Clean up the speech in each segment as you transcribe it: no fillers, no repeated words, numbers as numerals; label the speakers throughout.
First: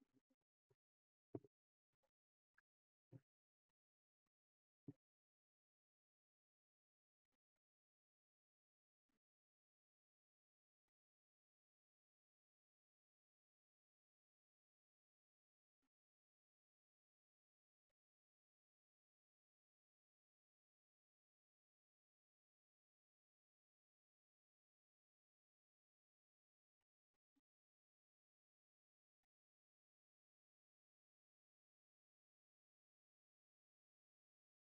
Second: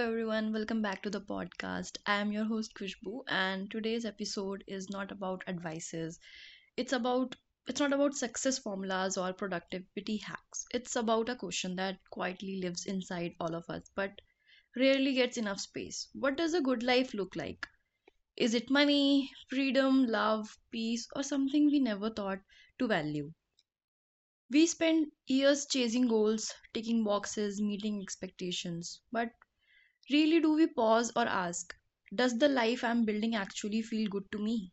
Speaker 1: everyone. Welcome back to the podcast. I am your host, Kushbu, and today's episode is not about advices. It's about it's not about success formulas or productivity hacks. It's about a question that quietly lives inside all of us, but rarely gets enough space. What does a good life look like? Is it money, freedom, love, peace, or something we never thought to value? We spend years chasing goals, ticking boxes, meeting expectations. But really, do we pause or ask, does the life I'm building actually feel good to me?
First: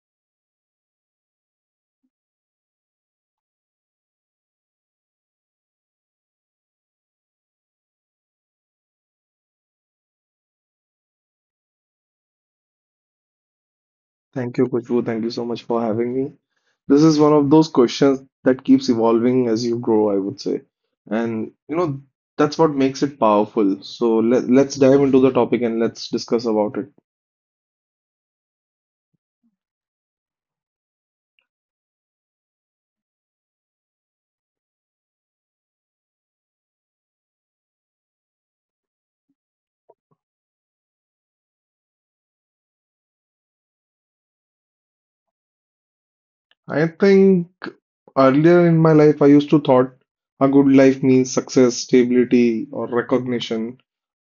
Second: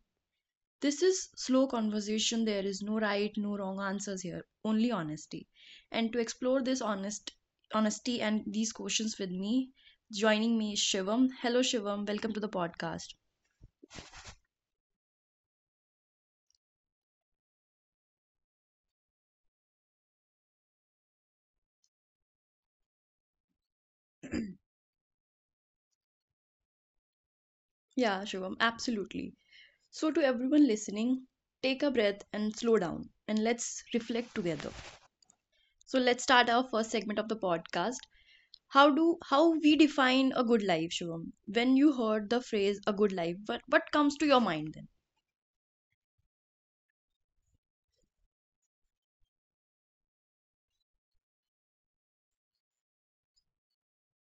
Speaker 1: This is slow conversation. There is no right, no wrong answers here, only honesty. And to explore this honesty and these questions with me, joining me is Shivam. Hello Shivam, welcome to the podcast.
Speaker 2: Thank you, Kushbu. Thank you so much for having me. This is one of those questions that keeps evolving as you grow, I would say. And you know, that's what makes it powerful. So let's dive into the topic and let's discuss about it.
Speaker 1: Yeah, Shivam, absolutely. So to everyone listening, take a breath and slow down and let's reflect together. So let's start our first segment of the podcast. How we define a good life, Shivam? When you heard the phrase a good life, what comes to your mind then?
Speaker 2: I think earlier in my life, I used to thought a good life means success, stability, or recognition.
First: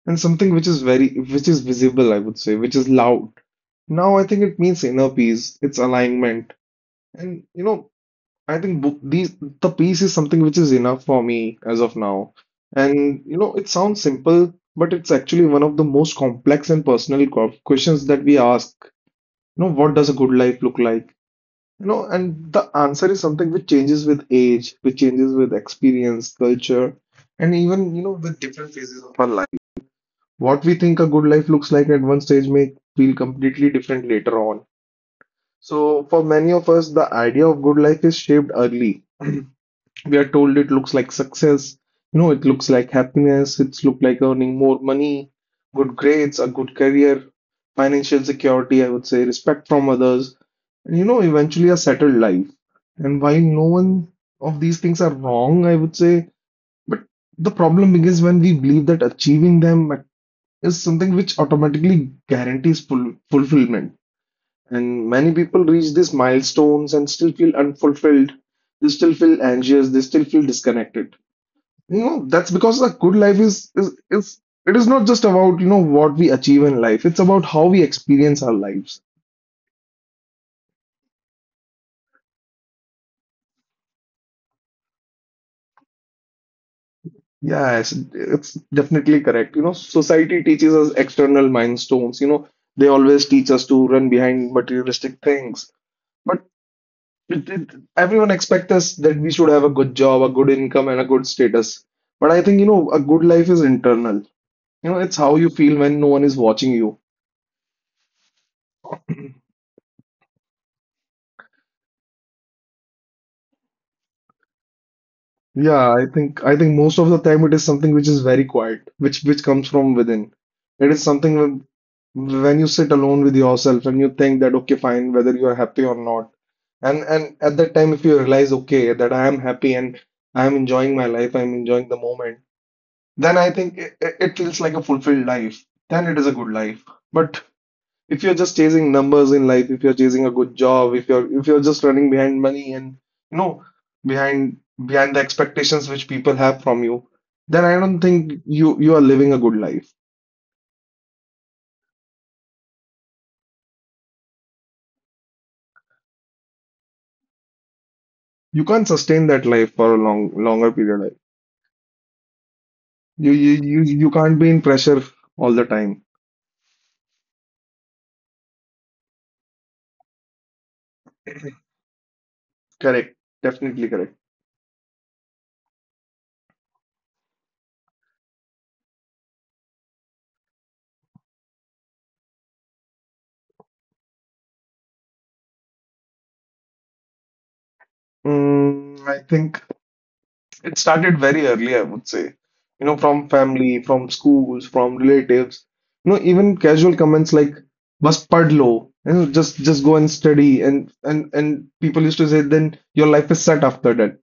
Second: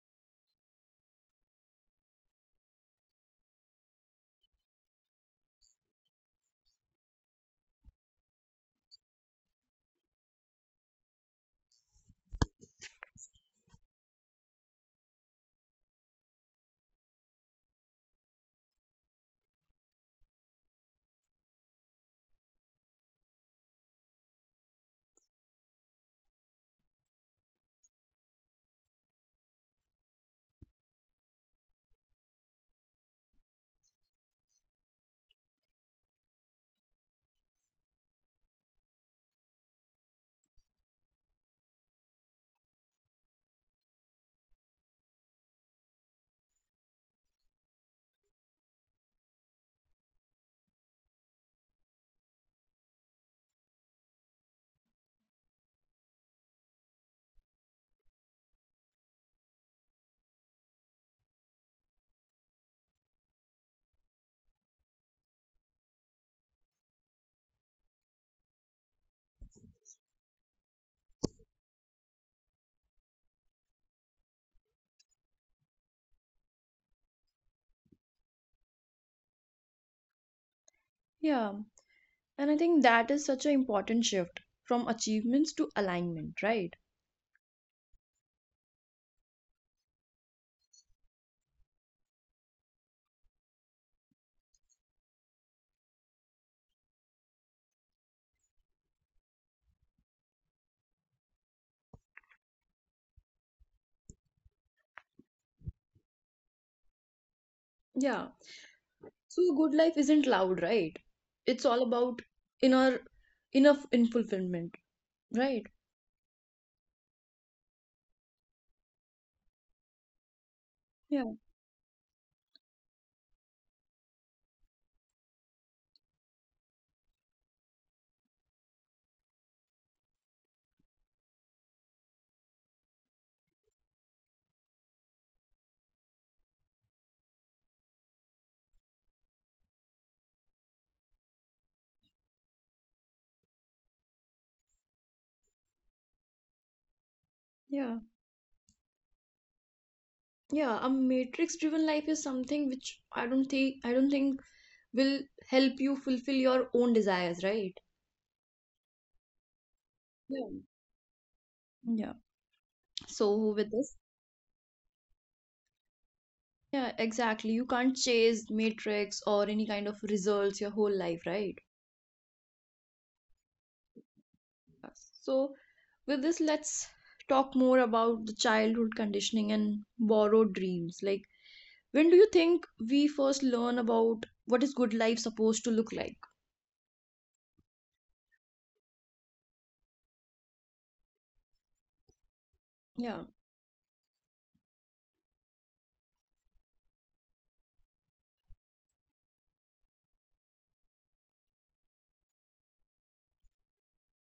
Speaker 2: And something which is very, which is visible, I would say, which is loud. Now I think it means inner peace, it's alignment. And you know, I think the peace is something which is enough for me as of now. And you know, it sounds simple, but it's actually one of the most complex and personal questions that we ask. You know, what does a good life look like? You know, and the answer is something which changes with age, which changes with experience, culture, and even, you know, with different phases of our life. What we think a good life looks like at one stage may feel completely different later on. So, for many of us, the idea of good life is shaped early. We are told it looks like success, you know, it looks like happiness, it's look like earning more money, good grades, a good career, financial security, I would say, respect from others, and you know, eventually a settled life. And while no one of these things are wrong, I would say, but the problem begins when we believe that achieving them is something which automatically guarantees fulfillment. And many people reach these milestones and still feel unfulfilled. They still feel anxious. They still feel disconnected. You know, that's because a good life is it is not just about, you know, what we achieve in life. It's about how we experience our lives.
Speaker 1: Yeah, and I think that is such an important shift from achievements to alignment, right?
Speaker 2: Yes, it's definitely correct. You know, society teaches us external milestones. You know, they always teach us to run behind materialistic things. But It, it, everyone expects us that we should have a good job, a good income, and a good status. But I think, you know, a good life is internal. You know, it's how you feel when no one is watching you.
Speaker 1: Yeah. So a good life isn't loud, right? It's all about inner inner in fulfillment, right?
Speaker 2: Yeah, I think most of the time it is something which is very quiet, which comes from within. It is
Speaker 1: Yeah,
Speaker 2: something when you sit alone with yourself and you think that okay, fine, whether you are happy or not. And at that time, if you realize, okay, that I am happy and I am enjoying my life, I am enjoying the moment, then I think it, it feels like a fulfilled life. Then it is a good life. But if you're just chasing numbers in life, if you're chasing a good job, if you're just running behind money and you know behind behind the expectations which people have from you, then I
Speaker 1: yeah.
Speaker 2: don't think you are living a good life.
Speaker 1: Yeah, a matrix driven life is something which I don't think will help you fulfill your own desires, right?
Speaker 2: You can't sustain that life for a long
Speaker 1: Yeah.
Speaker 2: longer period.
Speaker 1: Yeah.
Speaker 2: You
Speaker 1: So
Speaker 2: you
Speaker 1: with
Speaker 2: you
Speaker 1: this,
Speaker 2: you can't be in pressure all the time.
Speaker 1: yeah, exactly. You can't chase matrix or any kind of results your whole life, right?
Speaker 2: Correct. Definitely correct.
Speaker 1: So with this, let's talk more about the childhood conditioning and borrowed dreams. Like, when do you think we first learn about what is good life supposed to look like?
Speaker 2: I think it started very early, I would say. You know,
Speaker 1: Yeah,
Speaker 2: from family, from schools, from relatives. You know, even casual comments like "बस पढ़ लो," you know, just go and study, and and people used to say, "Then your life is set after that."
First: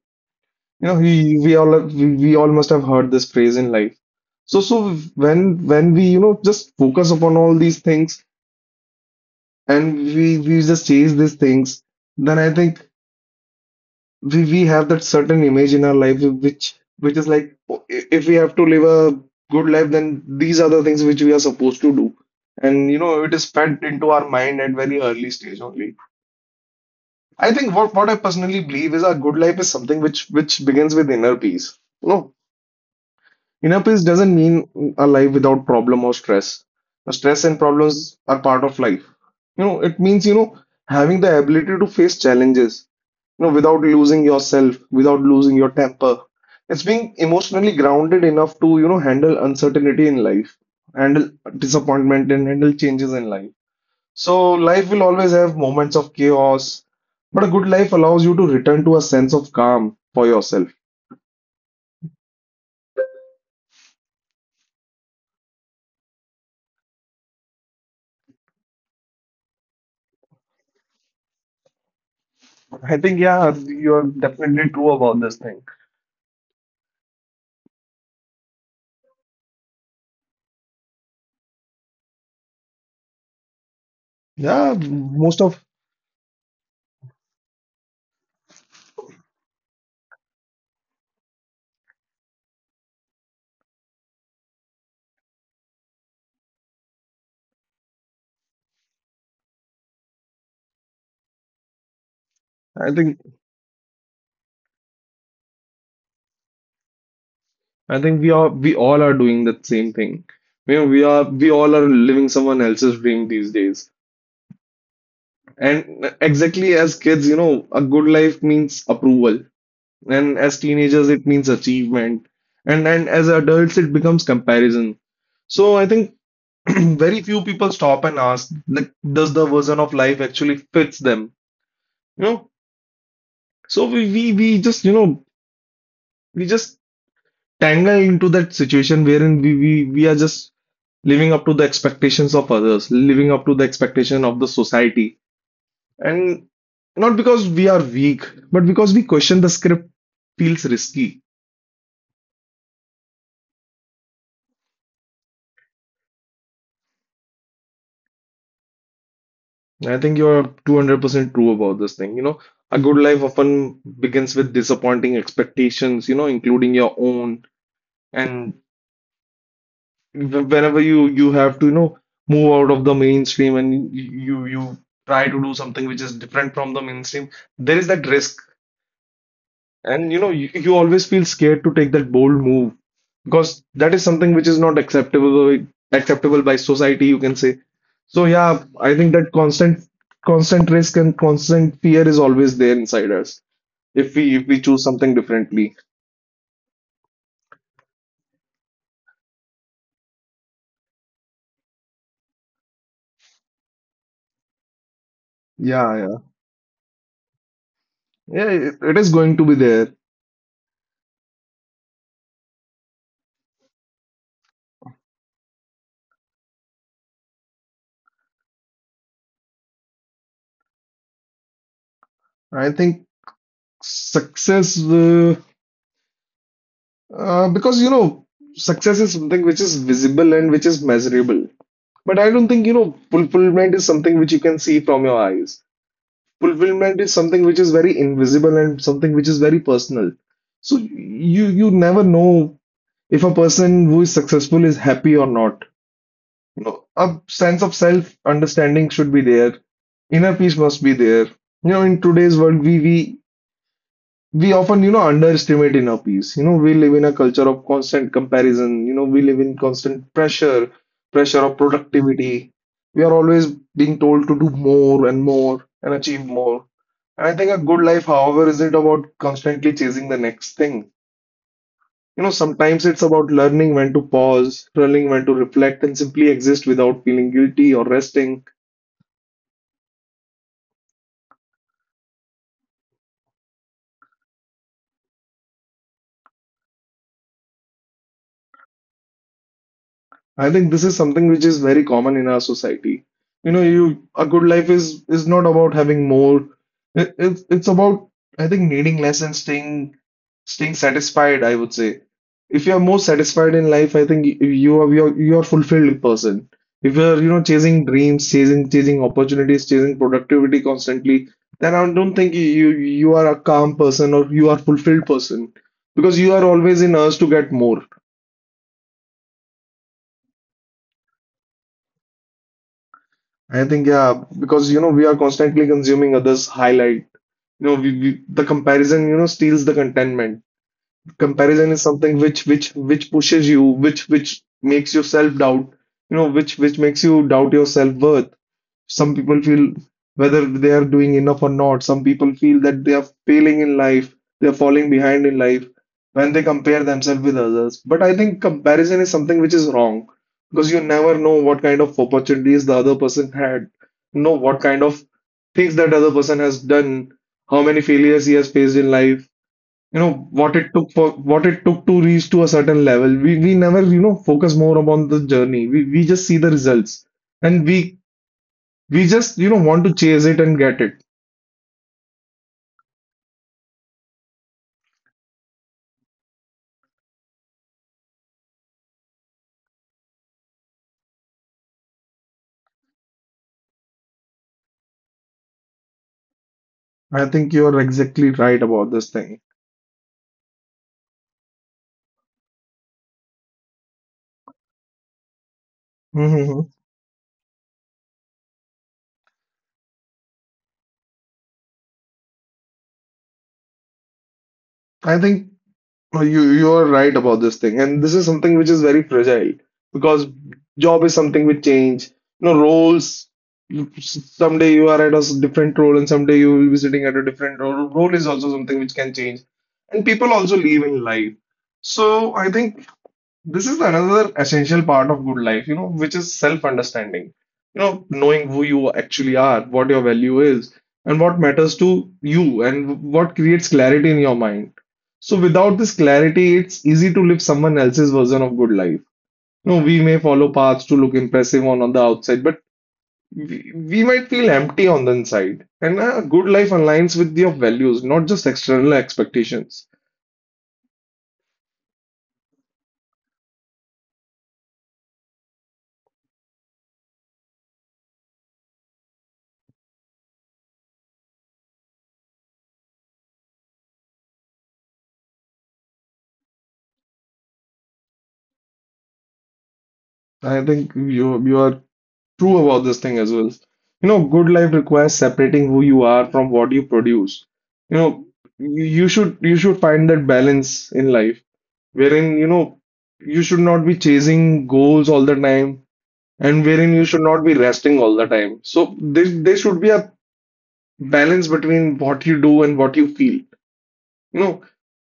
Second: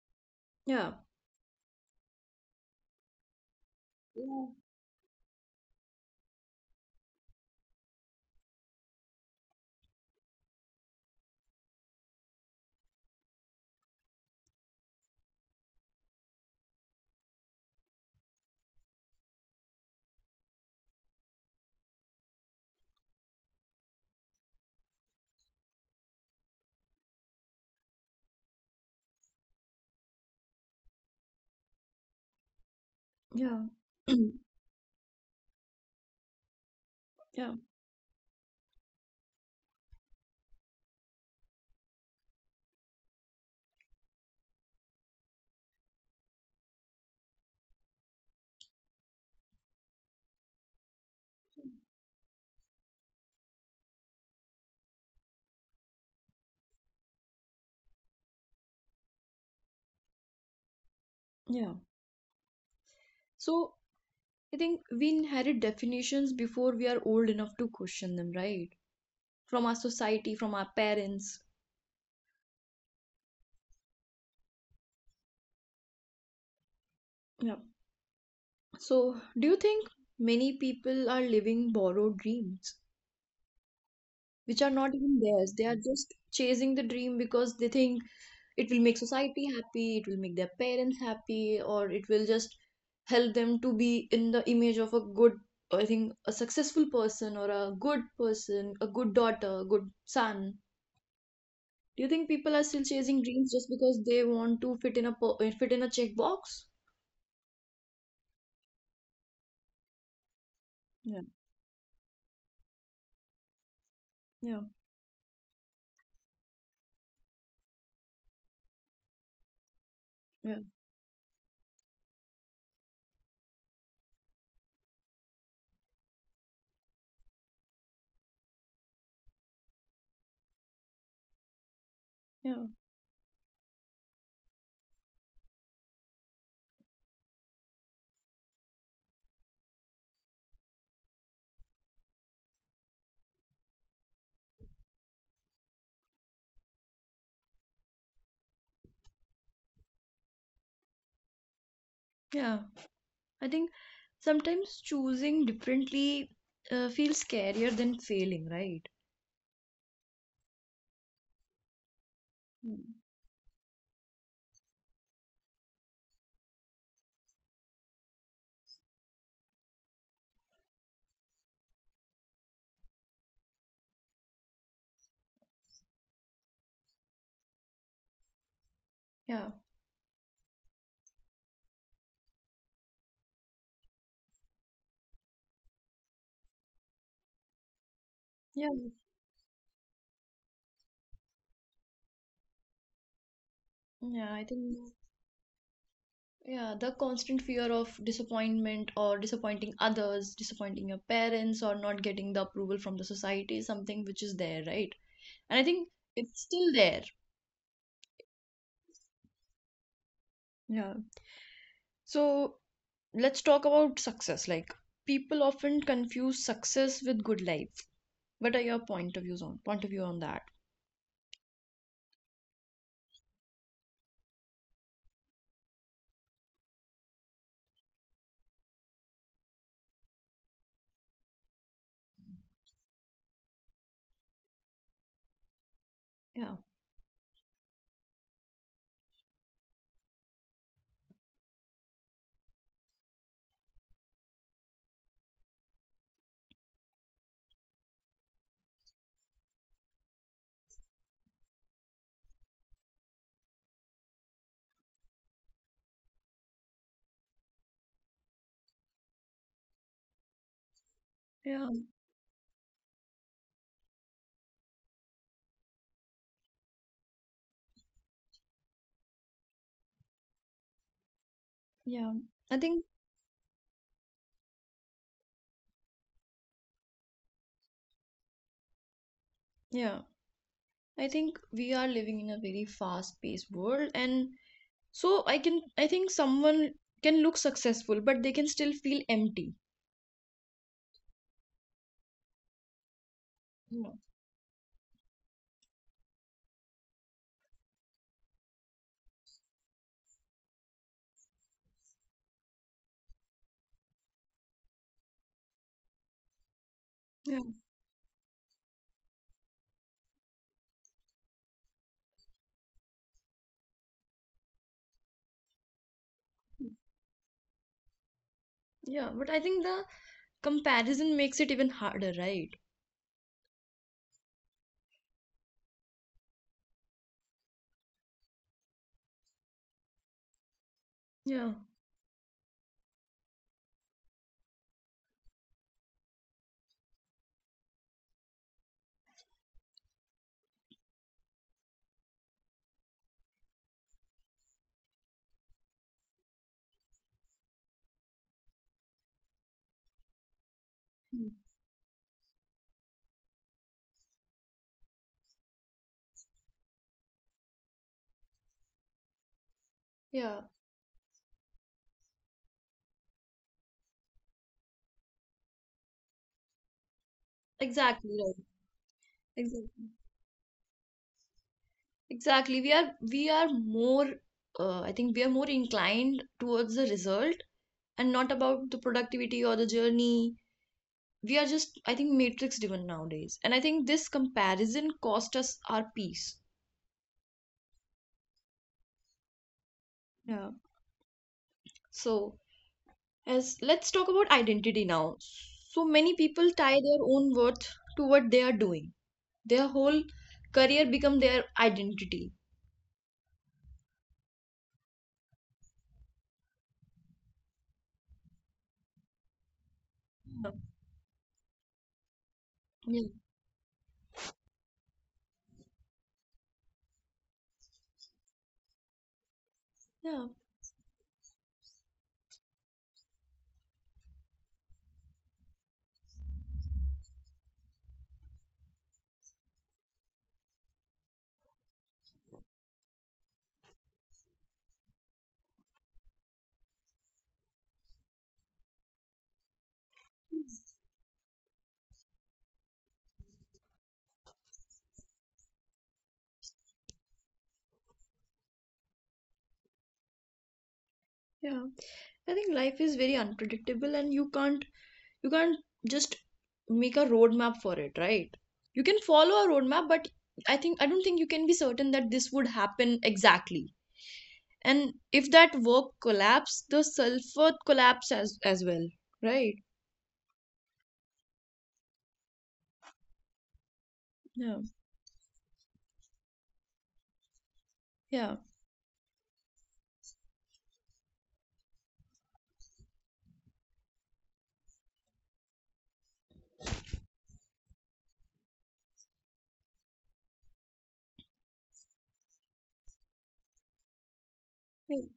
Speaker 2: You
Speaker 1: yeah,
Speaker 2: know, we all must have heard this phrase in life.
Speaker 1: yeah,
Speaker 2: So when when we, you know, just focus upon all these things and we just chase these things, then I think we have that certain image in our life which is like, oh, if we have to live a good life, then these are the things which we are supposed to do. And you know, it is fed into our mind at very early stage only. I think what I personally believe is our good life is something which begins with inner peace. You know, inner peace
Speaker 1: yeah,
Speaker 2: doesn't mean a life without problem or stress. The stress
Speaker 1: yeah,
Speaker 2: and problems are part of life. You know, it means, you know, having the ability to face challenges, you know, without losing yourself, without losing your temper. It's being emotionally grounded enough to, you know, handle uncertainty in life, handle disappointment, and handle changes in life. So life will always have moments of chaos, but a good life allows you to return to a sense of calm for yourself.
Speaker 1: yeah. So I think we inherit definitions before we are old enough to question them, right? From our society, from our parents. Yeah. So, do you think many people are living borrowed dreams, which are
Speaker 2: Yeah,
Speaker 1: not even
Speaker 2: most
Speaker 1: theirs?
Speaker 2: of.
Speaker 1: They are just chasing the dream because they think it will make society happy, it will make their parents happy, or it will just help them to be in the image of a good, I think, a successful person or a good person, a good daughter, a good son. Do you think people are still
Speaker 2: I
Speaker 1: chasing
Speaker 2: think
Speaker 1: dreams just because they want to fit in a fit in a checkbox?
Speaker 2: we all are doing the same thing. You know, we
Speaker 1: Yeah,
Speaker 2: are we all are living someone else's dream these days.
Speaker 1: yeah,
Speaker 2: And exactly, as kids, you know, a good life means approval. And
Speaker 1: yeah,
Speaker 2: as teenagers, it means achievement. And as adults, it becomes comparison. So I think very few people stop and ask, like, does the version of life actually fits them? You know?
Speaker 1: yeah,
Speaker 2: So we just, you know, we just tangle into that situation wherein we are just living up to the expectations of others, living up to the expectation of the society. And not because we are weak, but because we question the script feels risky.
Speaker 1: yeah. I think sometimes choosing differently feels scarier than failing, right?
Speaker 2: I think you're 200% true about this thing. You know,
Speaker 1: Mm.
Speaker 2: a good life often begins with disappointing expectations, you know, including your own. And whenever you you have to, you know, move out of the mainstream and you try to do something which is different from the mainstream, there is that risk.
Speaker 1: Yeah,
Speaker 2: And you know, you always feel scared to take that bold move because that is something which is not acceptable by society, you can say. So
Speaker 1: yeah,
Speaker 2: yeah, I think that constant risk and constant fear is always there inside us if
Speaker 1: yeah. I
Speaker 2: we
Speaker 1: think
Speaker 2: choose something differently.
Speaker 1: yeah, the constant fear of disappointment or disappointing others, disappointing your parents, or not getting the approval from the society is something which is there, right? And I think
Speaker 2: Yeah, yeah.
Speaker 1: it's still there.
Speaker 2: Yeah, it is going to be there.
Speaker 1: Yeah. So let's talk about success. Like people often confuse success with good life. What are your point of view on that?
Speaker 2: I think success, because you know, success is something which is visible and which is measurable. But I don't think, you know, fulfillment is something which you can see from your eyes.
Speaker 1: Yeah,
Speaker 2: Fulfillment is something which is very invisible and something which is very personal. So you never know if a person who is successful is happy or not. You know, a sense of self understanding should be there. Inner peace must be there. You know, in today's world, we often, you know, underestimate inner peace. You know, we live in a culture of constant comparison. You know, we live in constant pressure
Speaker 1: yeah,
Speaker 2: of productivity. We are always being told to do more and more and achieve more. And I think a good life, however, isn't about constantly chasing the next thing.
Speaker 1: yeah.
Speaker 2: You know,
Speaker 1: I think.
Speaker 2: sometimes it's about learning when to pause, learning when to reflect, and simply exist without feeling guilty or resting.
Speaker 1: Yeah. I think we are living in a very fast-paced world, and so I can I think someone can look successful, but they can still feel empty.
Speaker 2: I think this is something which is very common in our society. You know,
Speaker 1: You know?
Speaker 2: you a good life is not about having more. It's about, I think, needing less and staying satisfied, I would say. If you are more satisfied in life, I think you are fulfilled person. If you are,
Speaker 1: Yeah.
Speaker 2: you know, chasing dreams, chasing opportunities, chasing productivity constantly, then I don't think you you are a calm person or you are fulfilled person, because you are always in urge to get more.
Speaker 1: Yeah, but I think the comparison makes it even harder, right?
Speaker 2: I think yeah, because you know, we are constantly consuming others' highlight. You know, we the comparison, you know, steals the contentment.
Speaker 1: Yeah.
Speaker 2: Comparison is something which pushes you, which makes you self doubt. You know, which makes you doubt your self worth. Some people feel whether they are doing enough or not. Some people feel that they are failing in life, they are falling behind in life when they compare themselves with others. But I think comparison is something which is wrong because you
Speaker 1: Mm.
Speaker 2: never know what kind of opportunities the other person had, know what kind of things that other person has done, how many failures he has faced in life, you know,
Speaker 1: Yeah,
Speaker 2: what it took for what it took to reach to a certain level. We never, you know, focus more upon the journey. We just see the results, and
Speaker 1: exactly
Speaker 2: we
Speaker 1: right.
Speaker 2: we just, you know,
Speaker 1: Exactly.
Speaker 2: want to chase it and get it.
Speaker 1: Exactly. We are more I think we are more inclined towards the result and not about the productivity or the journey. We are just, I think, matrix driven nowadays, and I think this comparison cost us our peace.
Speaker 2: I think you are exactly right about this thing.
Speaker 1: Yeah. So, as let's talk about identity now. So many people tie
Speaker 2: hmm
Speaker 1: their own worth to what they are doing. Their whole career become their identity.
Speaker 2: I think you you are right about this thing, and this is something which is very fragile because
Speaker 1: Yeah.
Speaker 2: job is something which change. You know,
Speaker 1: Yeah,
Speaker 2: roles. Someday you are at a different role, and someday you will be sitting at a different role. Role is also something which can change, and
Speaker 1: yeah.
Speaker 2: people also live in life. So I think this is another essential part of good life, you know, which is self-understanding. You know, knowing who you actually are, what your value is, and what matters to you, and what creates clarity in your mind. So, without this clarity, it's easy to live someone else's version of good life. You know, we may follow paths to look impressive on the outside, but we might feel empty on the inside. And a good life aligns with your values, not just external expectations.
Speaker 1: Yeah. I think life is very unpredictable and you can't just make a roadmap for it, right? You can follow a roadmap, but I don't think you can be certain that this would happen exactly. And if that work collapse, the sulfur collapse as well, right?
Speaker 2: I think you are true about this thing as well. You know,
Speaker 1: Yeah.
Speaker 2: good life requires separating who you are from what you produce. You
Speaker 1: Yeah.
Speaker 2: know, you should find that balance in life wherein, you know, you should not be chasing goals all the time and wherein you should not be resting all the time. So there should be a balance between what you do and what you feel. You know,
Speaker 1: Mm,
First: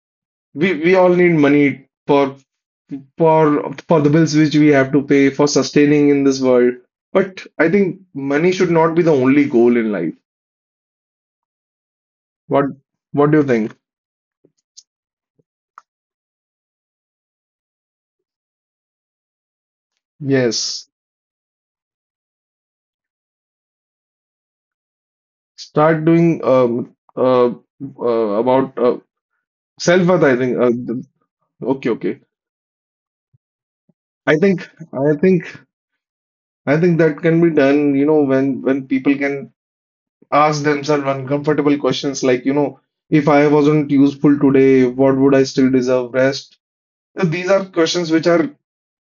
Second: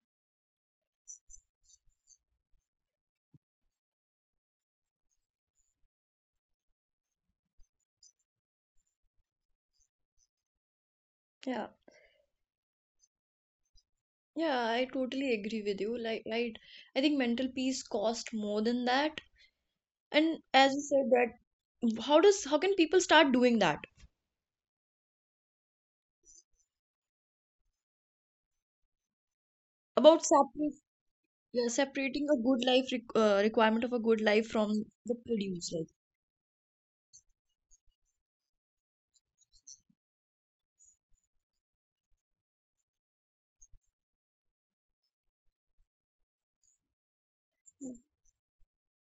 Speaker 2: we all need money for for the bills which we have to pay for sustaining in this world. But I think money should not be the only goal in life.
Speaker 1: yeah.
Speaker 2: What what do you think?
Speaker 1: Yeah, I totally agree with you, like, right? I think mental peace cost more than that. And as you
Speaker 2: Yes,
Speaker 1: said, that how can people start doing that?
Speaker 2: start doing about self-worth.
Speaker 1: About
Speaker 2: I think
Speaker 1: separate, yeah,
Speaker 2: okay, okay.
Speaker 1: separating a good life requirement of a good
Speaker 2: I
Speaker 1: life
Speaker 2: think
Speaker 1: from the
Speaker 2: I think
Speaker 1: produce, like.
Speaker 2: I think that can be done. You know, when people can ask themselves uncomfortable questions like, you know, if I wasn't useful today, what would I still deserve? Rest. So these are
Speaker 1: Mm.
Speaker 2: questions which are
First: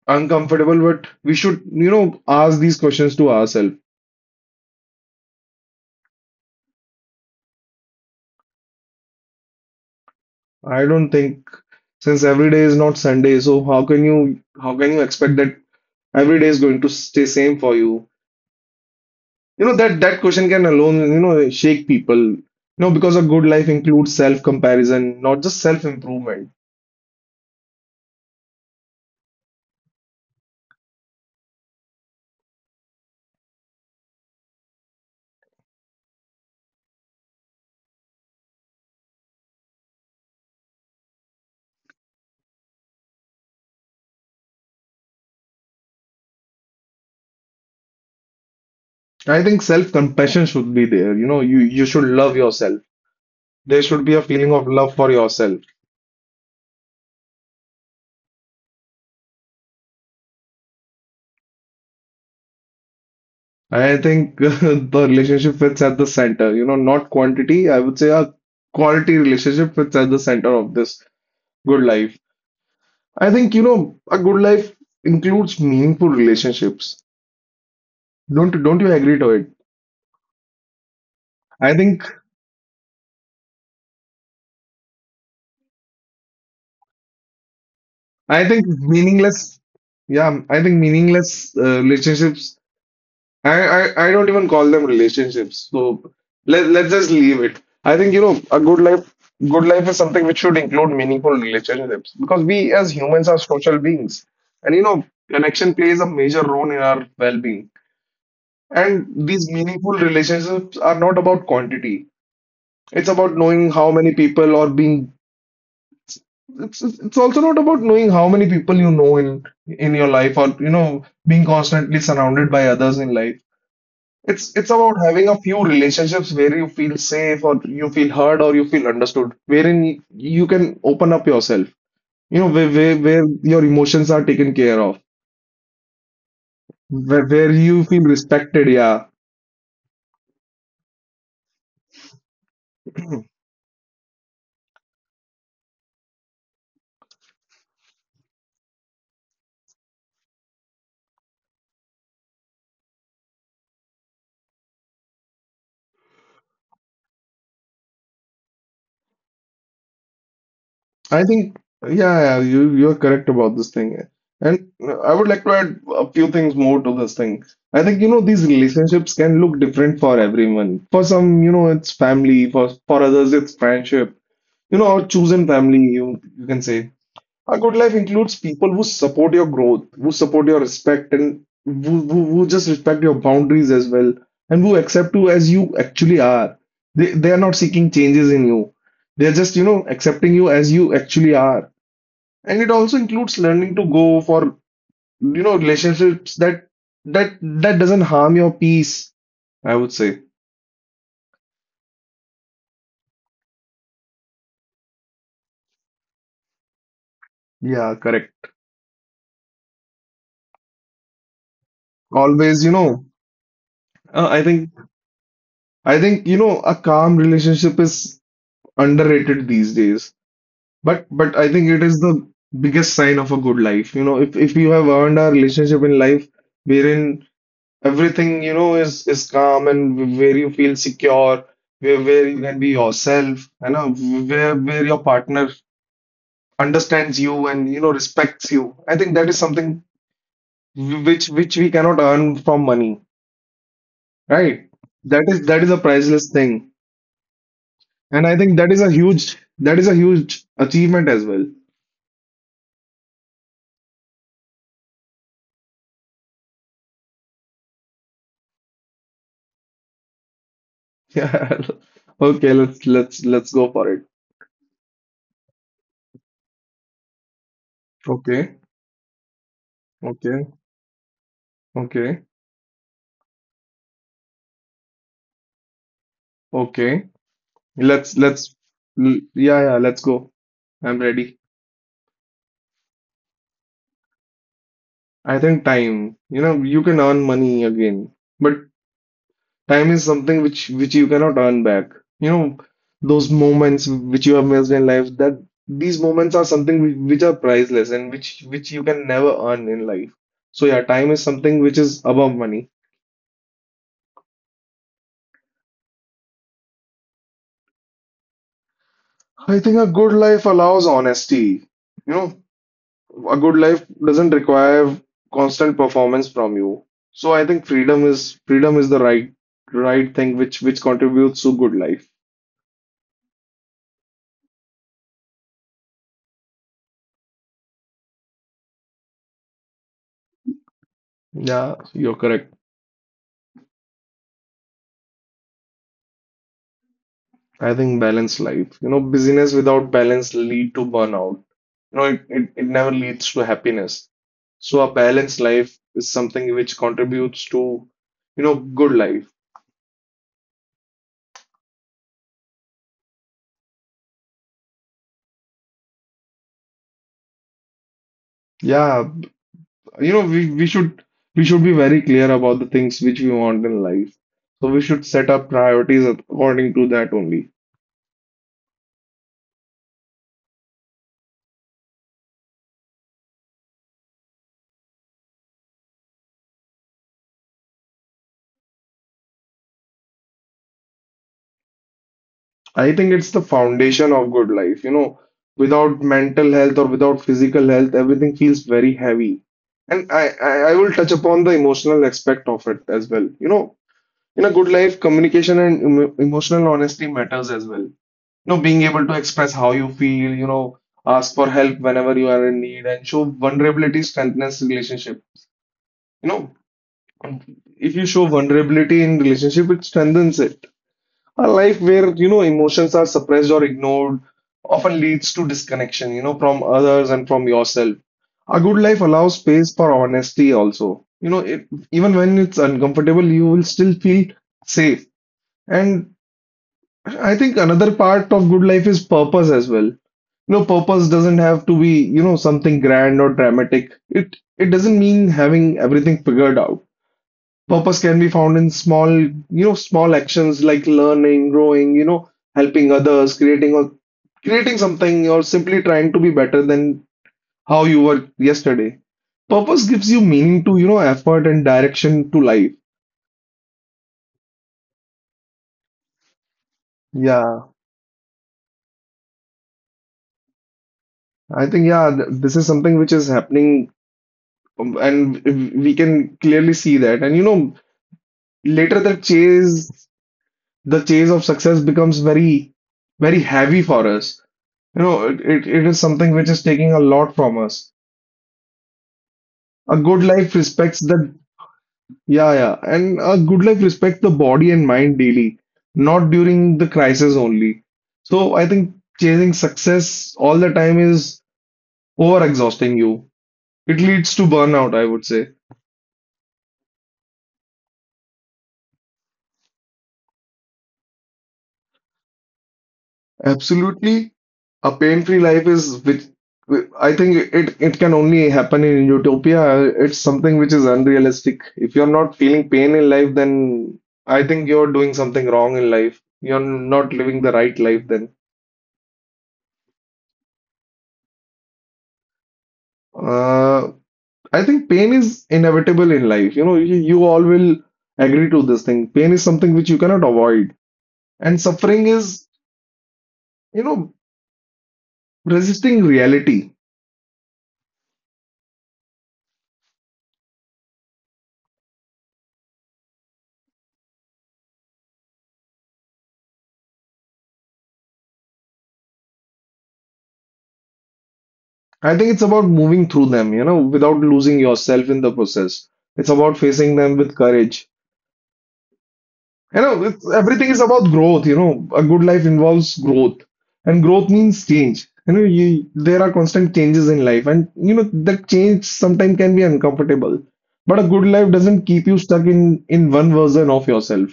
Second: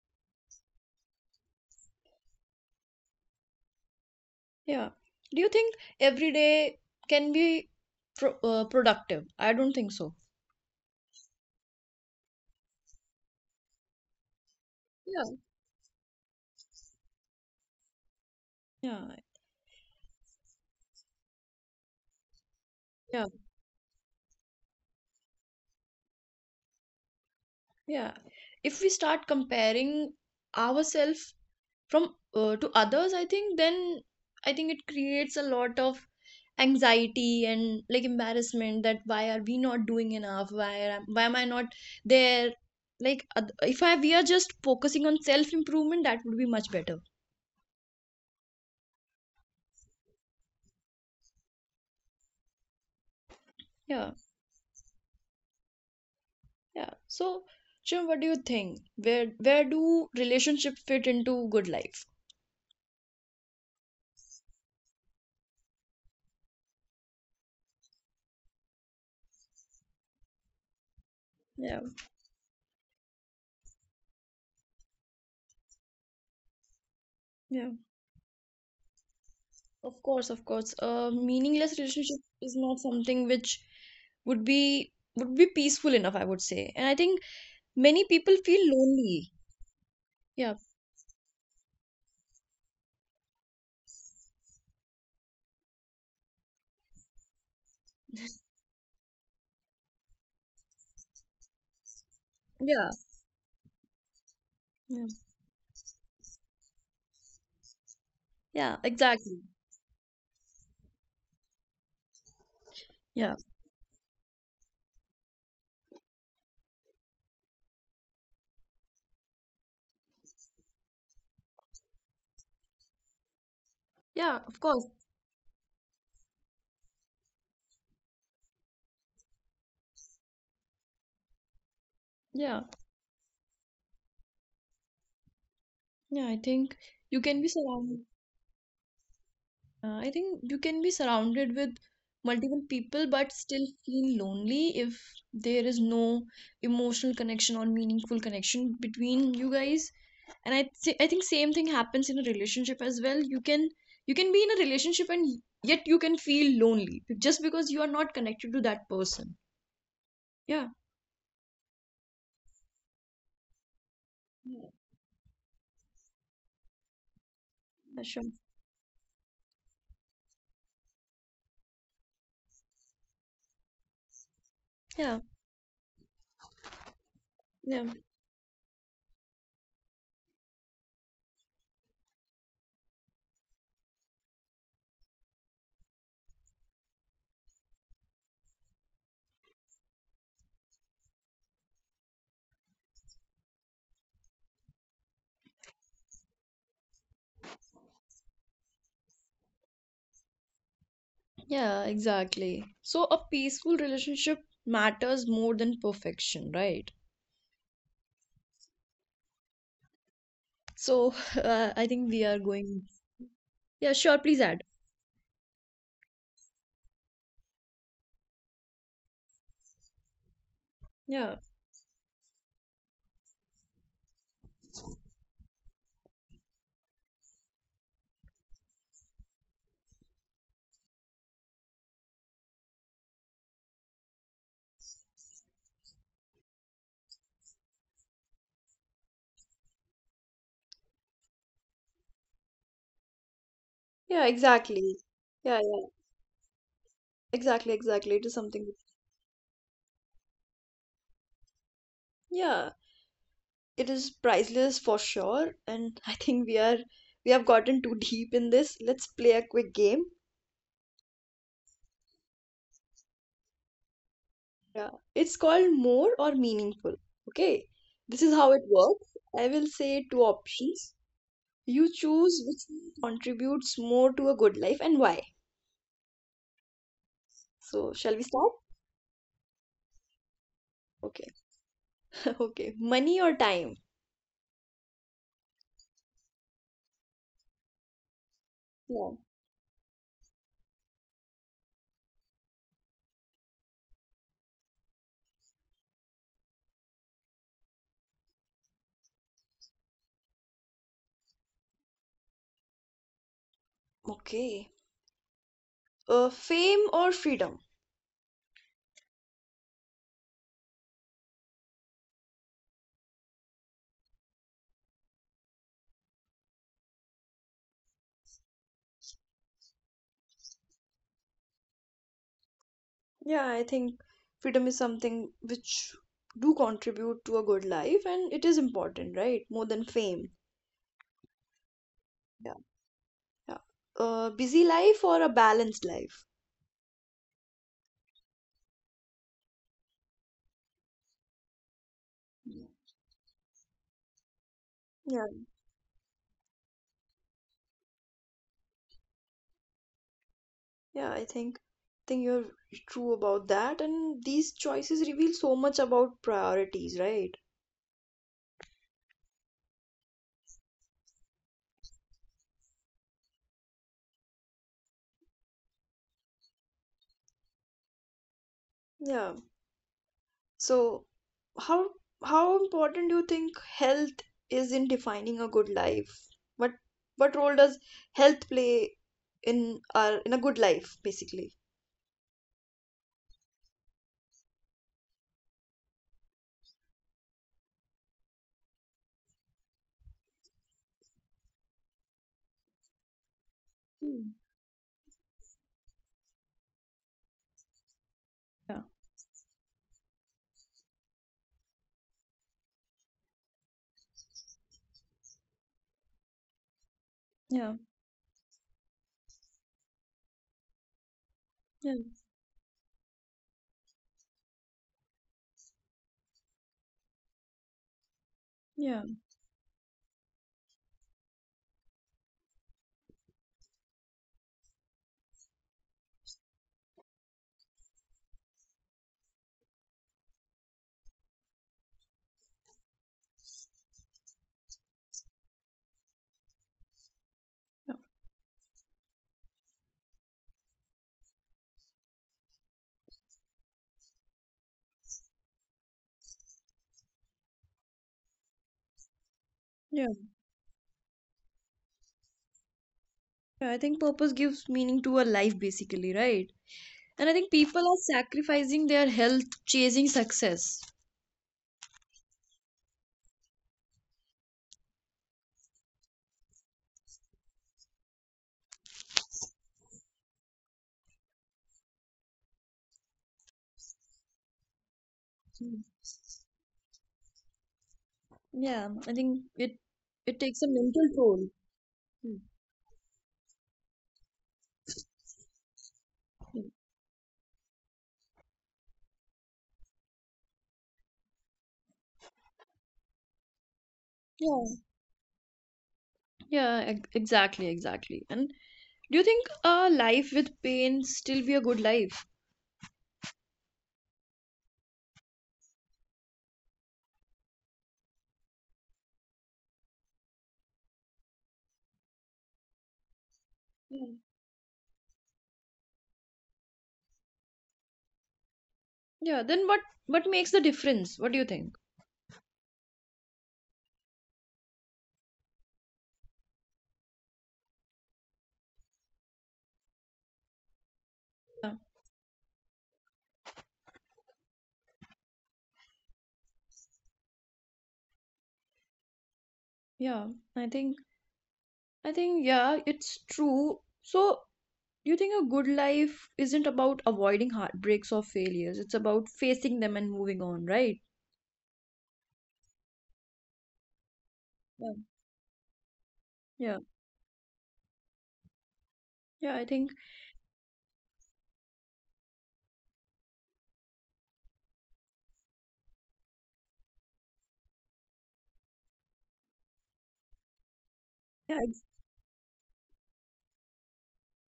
Speaker 2: uncomfortable, but we should, you know, ask these questions to ourselves.
Speaker 1: Yeah. Do you think every day can be productive? I don't think so.
Speaker 2: I don't think, since every day is not Sunday, so how can you
Speaker 1: Yeah,
Speaker 2: expect that every day is going to stay same for you?
Speaker 1: yeah.
Speaker 2: You know that question can alone, you know, shake people. You know, because a good life includes self-comparison, not just self-improvement.
Speaker 1: Yeah. If we start comparing ourselves from to others, I think then I think it creates a lot of anxiety and like embarrassment that why are we not doing enough? Why am I not there? Like if I, we are just focusing on self improvement, that would be much better.
Speaker 2: I think self-compassion should be there. You know, you should love yourself. There should
Speaker 1: Yeah,
Speaker 2: be a feeling of love for yourself.
Speaker 1: yeah. So, Jim, what do you think? Where do relationship fit into good life?
Speaker 2: I think the relationship fits at the center, you know, not quantity. I would say a quality relationship fits at the center of this
Speaker 1: Yeah,
Speaker 2: good life. I think, you know, a good life includes meaningful relationships.
Speaker 1: yeah.
Speaker 2: Don't you agree to it?
Speaker 1: Of course, of course. A
Speaker 2: I
Speaker 1: meaningless
Speaker 2: think
Speaker 1: relationship is not something which would be, would be peaceful enough, I would say. And I think many people
Speaker 2: I
Speaker 1: feel
Speaker 2: think
Speaker 1: lonely.
Speaker 2: meaningless, yeah,
Speaker 1: Yeah.
Speaker 2: I think meaningless relationships, I, I, I don't even call them relationships. So, let's just leave it. I think, you know, good life is something which should include meaningful relationships because we
Speaker 1: Yeah.
Speaker 2: as humans are social beings. And, you know,
Speaker 1: Yeah.
Speaker 2: connection plays a major role in our well-being.
Speaker 1: Yeah,
Speaker 2: And
Speaker 1: exactly.
Speaker 2: these meaningful relationships are not about quantity. It's
Speaker 1: Yeah.
Speaker 2: about knowing how many people or being, it's also not about knowing how many people you know in your life or, you know, being constantly surrounded by others in life.
Speaker 1: Yeah, of
Speaker 2: It's
Speaker 1: course.
Speaker 2: about having a few relationships where you feel safe or you feel heard or you feel understood, wherein you can open up yourself. You know,
Speaker 1: Yeah.
Speaker 2: where your emotions are taken care of,
Speaker 1: Yeah, I think you can be
Speaker 2: where you feel
Speaker 1: surrounded,
Speaker 2: respected. Yeah.
Speaker 1: I think you can be surrounded with multiple people but still feel lonely if there is no emotional connection or meaningful connection between you guys. And I think same thing happens in a relationship as well. You can, you can be in a relationship and yet you can feel lonely just because you are not connected to that person. Yeah.
Speaker 2: I think yeah, you you're correct about this thing. And I would like to add a few things more to this thing. I think,
Speaker 1: That's
Speaker 2: you know,
Speaker 1: true.
Speaker 2: these relationships can look different for everyone. For some, you know, it's family. For others, it's friendship. You know, or
Speaker 1: Yeah.
Speaker 2: chosen family, you can say. A good
Speaker 1: Yeah.
Speaker 2: life includes people who support your growth, who support your respect, and who just respect your boundaries as well, and who accept you as you actually are. They are not seeking changes in you. They're just, you know, accepting you as you actually are. And it also includes learning to go for, you know, relationships that that doesn't harm your peace, I would say.
Speaker 1: Yeah, exactly. So a peaceful relationship matters more than perfection, right?
Speaker 2: Yeah, correct.
Speaker 1: So I think we are
Speaker 2: Always, you
Speaker 1: going.
Speaker 2: know,
Speaker 1: Yeah, sure, please
Speaker 2: I
Speaker 1: add.
Speaker 2: think you know, a calm relationship is underrated these days. But
Speaker 1: Yeah.
Speaker 2: but I think it is the biggest sign of a good life. You know, if you have earned a relationship in life wherein everything, you know, is calm and where you feel secure, where you can be yourself, you know, where your partner understands you and you know respects you. I think that is something which we cannot earn from money,
Speaker 1: Yeah,
Speaker 2: right?
Speaker 1: exactly.
Speaker 2: That is
Speaker 1: Yeah,
Speaker 2: that is
Speaker 1: yeah,
Speaker 2: a priceless thing.
Speaker 1: exactly, exactly. It
Speaker 2: And
Speaker 1: is
Speaker 2: I think
Speaker 1: something.
Speaker 2: that is a huge, achievement as well.
Speaker 1: Yeah, it is priceless for sure. And I think we, are we have gotten too deep in this. Let's play a quick game.
Speaker 2: Yeah. Okay, let's go for it.
Speaker 1: Yeah. It's called more or meaningful. Okay, this is how it
Speaker 2: Okay,
Speaker 1: works. I will say two
Speaker 2: okay,
Speaker 1: options, you
Speaker 2: okay,
Speaker 1: choose which contributes more to a good life and why.
Speaker 2: okay.
Speaker 1: So shall
Speaker 2: Let's
Speaker 1: we start?
Speaker 2: let's yeah, yeah. Let's go. I'm
Speaker 1: Okay.
Speaker 2: ready.
Speaker 1: Okay, money or time?
Speaker 2: I think time. You know, you can earn money again, but
Speaker 1: Yeah.
Speaker 2: time is something which you cannot earn back. You know, those moments which you have missed in life. That these moments are something which are priceless and which you can never earn in life. So yeah, time is something which is above money.
Speaker 1: Okay, fame or freedom?
Speaker 2: I think a good life allows honesty. You know, a good life doesn't require constant performance from you. So I think freedom is the right thing which contributes to good life.
Speaker 1: Yeah, I think freedom is something which do contribute to a good life and it is important, right? More than fame.
Speaker 2: Yeah, you're
Speaker 1: Yeah.
Speaker 2: correct.
Speaker 1: Yeah. A busy life or a balanced life?
Speaker 2: I think balanced life. You know, busyness without balance lead to burnout. You know,
Speaker 1: Yeah.
Speaker 2: it never leads to happiness. So a
Speaker 1: Yeah.
Speaker 2: balanced life is something which contributes to, you know, good life.
Speaker 1: Yeah, I think you're true about that, and these choices reveal so much about priorities, right?
Speaker 2: Yeah, you know, we should be very clear about the things which we want in life, so we should set up priorities according to that only.
Speaker 1: Yeah. So, how how important do you think health is in defining a good life? What what role does health play in our, in a good life, basically?
Speaker 2: I think it's the foundation of good life. You know, without mental health or without physical health, everything feels very heavy. And I will touch upon the emotional aspect of it as well. You know,
Speaker 1: Mm.
Speaker 2: in a good life, communication and emotional honesty matters as well. You know,
Speaker 1: Yeah,
Speaker 2: being able to express how you feel, you know, ask for help whenever you are in need, and show vulnerability strengthens relationships. You know,
Speaker 1: yeah,
Speaker 2: if you show vulnerability in relationship, it strengthens it. A life
Speaker 1: yeah,
Speaker 2: where, you know, emotions are suppressed or ignored often leads to disconnection, you know, from others and from yourself. A good
Speaker 1: yeah,
Speaker 2: life allows space for honesty also. You know, it, even when it's uncomfortable, you will still feel safe. And I think another part of good life is purpose as well. You know, purpose doesn't have to be, you know, something grand or dramatic. It doesn't mean having everything figured out.
Speaker 1: yeah,
Speaker 2: Purpose can be found in small, you know, small actions like learning, growing, you know, helping others, creating something, or simply trying to be better than how you were yesterday. Purpose
Speaker 1: yeah.
Speaker 2: gives you meaning to, you know, effort and direction to life.
Speaker 1: Yeah, I think purpose gives meaning to a life, basically, right? And I think
Speaker 2: Yeah,
Speaker 1: people are sacrificing their health, chasing success.
Speaker 2: I think, yeah, this is something which is happening, and we can clearly see that. And you know, later the chase of success becomes very heavy for us. You know,
Speaker 1: Mm.
Speaker 2: it is something which is taking a lot from us.
Speaker 1: Yeah, I think
Speaker 2: A good
Speaker 1: it takes a
Speaker 2: life
Speaker 1: mental
Speaker 2: respects the,
Speaker 1: toll. Mm.
Speaker 2: yeah, yeah, and a good life respects the body and mind daily, not
Speaker 1: Mm.
Speaker 2: during the crisis only. So I think chasing success all the time is over exhausting you. It leads to
Speaker 1: Yeah,
Speaker 2: burnout, I would say.
Speaker 1: yeah, exactly, exactly. And do you think a life with pain still be a good life?
Speaker 2: Absolutely. A pain-free life is which I think it it can only happen in utopia. It's something which is unrealistic. If you're not feeling pain in life, then
Speaker 1: Mm.
Speaker 2: I think you're doing something wrong in life. You're not living the right life then.
Speaker 1: Yeah, then what makes the difference? What do you think?
Speaker 2: Uh, I think pain is inevitable in life. You know, you all will agree to this thing. Pain is something which you cannot avoid.
Speaker 1: Yeah,
Speaker 2: And suffering is, you know, resisting reality.
Speaker 1: yeah, I think I think yeah, it's true. So do you think a good life isn't about avoiding heartbreaks or failures? It's about facing them and moving on, right?
Speaker 2: I think it's about moving through them, you know, without losing
Speaker 1: Yeah,
Speaker 2: yourself in the process. It's about
Speaker 1: yeah,
Speaker 2: facing them with courage.
Speaker 1: yeah. I think,
Speaker 2: You know, it's, everything is about growth. You know, a good life involves growth, and growth means change. You know, there are constant changes in life, and you know that change sometimes can be uncomfortable. But a good
Speaker 1: yeah,
Speaker 2: life
Speaker 1: it's-
Speaker 2: doesn't keep you stuck in one version of yourself.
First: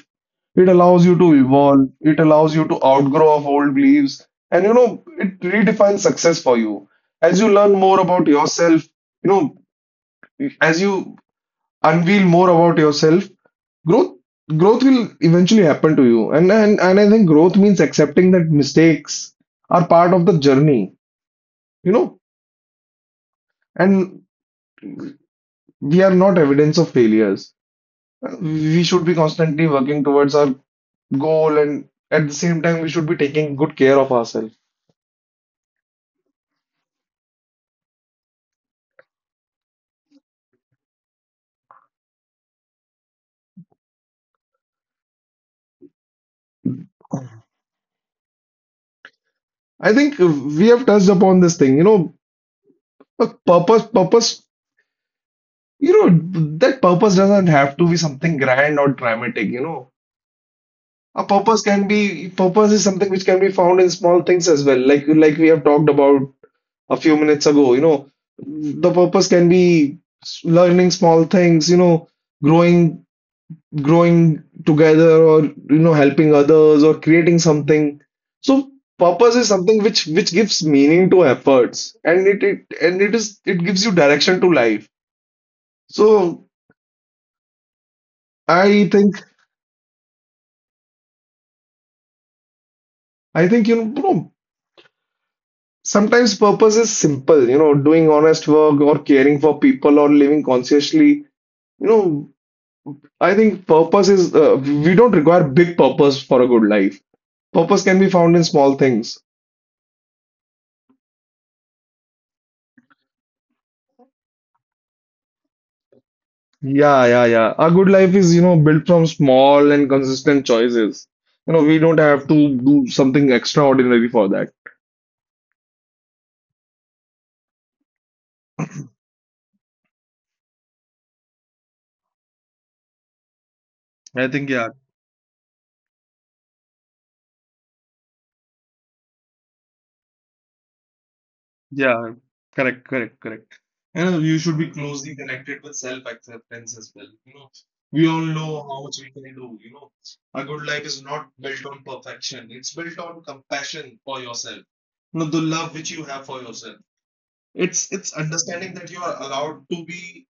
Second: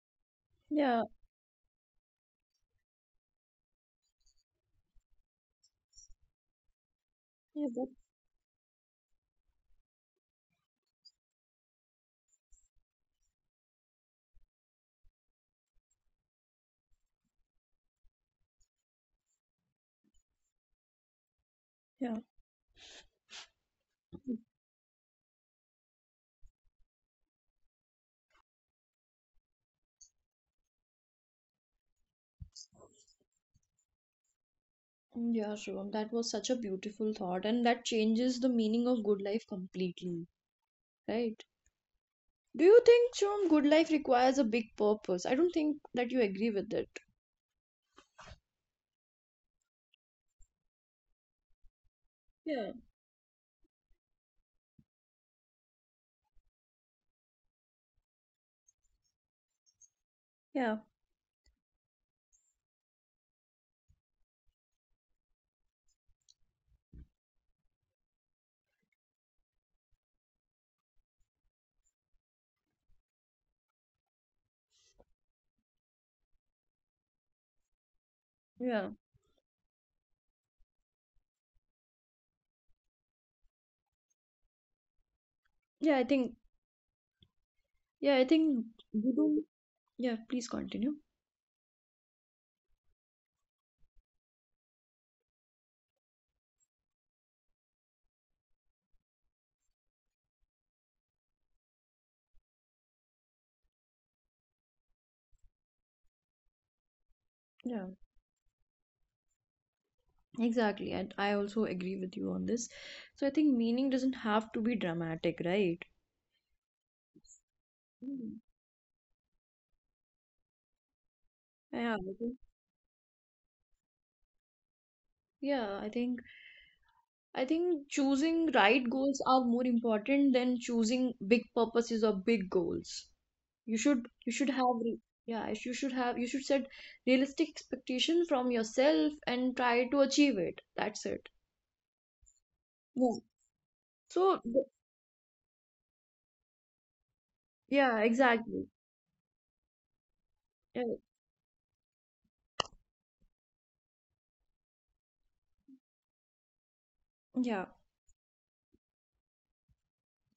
Speaker 2: It
Speaker 1: yeah,
Speaker 2: allows you to evolve. It allows you to outgrow of old beliefs, and you know, it redefines success for you. As you
Speaker 1: yeah,
Speaker 2: learn
Speaker 1: that,
Speaker 2: more about yourself, you know, as you unveil more about yourself, growth growth will eventually happen to you. And I think growth means accepting that mistakes are part of the journey, you know,
Speaker 1: yeah,
Speaker 2: and we are not evidence of failures. We should be constantly working towards our goal, and at the same time, we should be taking good care of ourselves.
Speaker 1: yeah, Shivam. That was such a beautiful thought, and that changes the meaning of good life completely, right? Do you think, Shivam, good life requires a big purpose? I don't think that you agree with it.
Speaker 2: I think we have touched upon this thing. You know,
Speaker 1: Yeah,
Speaker 2: a purpose, you know, that purpose doesn't have to be something grand or dramatic, you know.
Speaker 1: yeah,
Speaker 2: A purpose is something which can be found in small things as well. Like we have talked about a few minutes ago, you know, the purpose can be learning small things, you know, growing growing together or, you know, helping others or creating something. So
Speaker 1: yeah,
Speaker 2: purpose is something which gives meaning to efforts and it gives you direction to life.
Speaker 1: yeah. I think,
Speaker 2: So
Speaker 1: yeah, I think
Speaker 2: I
Speaker 1: you
Speaker 2: think
Speaker 1: do. Yeah, please continue.
Speaker 2: I think sometimes purpose is simple, you know, doing honest work or caring for people or living consciously. You know, I think purpose is, we don't require big purpose for a good life. Purpose
Speaker 1: Yeah.
Speaker 2: can be found in small things.
Speaker 1: Exactly, and I also agree with you on this. So I think meaning doesn't have to be dramatic, right?
Speaker 2: Yeah, yeah, yeah. A good life is,
Speaker 1: Mm.
Speaker 2: you know, built from small and consistent choices. You know, we
Speaker 1: Yeah, I
Speaker 2: don't have
Speaker 1: think,
Speaker 2: to do something extraordinary for that.
Speaker 1: yeah, I think choosing right goals are more important than choosing big purposes or big goals.
Speaker 2: I
Speaker 1: You should
Speaker 2: think,
Speaker 1: have
Speaker 2: yeah.
Speaker 1: re- Yeah, you should set realistic expectation from yourself and try to achieve it. That's it.
Speaker 2: Yeah, correct,
Speaker 1: Yeah.
Speaker 2: correct, correct. And you
Speaker 1: So
Speaker 2: should be closely connected with self-acceptance as well. You know,
Speaker 1: yeah,
Speaker 2: we all know
Speaker 1: exactly.
Speaker 2: how much we can do. You know, a good
Speaker 1: Yeah,
Speaker 2: life is not built on perfection. It's built on compassion for yourself. You know, the love which you have for yourself.
Speaker 1: yeah,
Speaker 2: It's understanding that you are allowed to be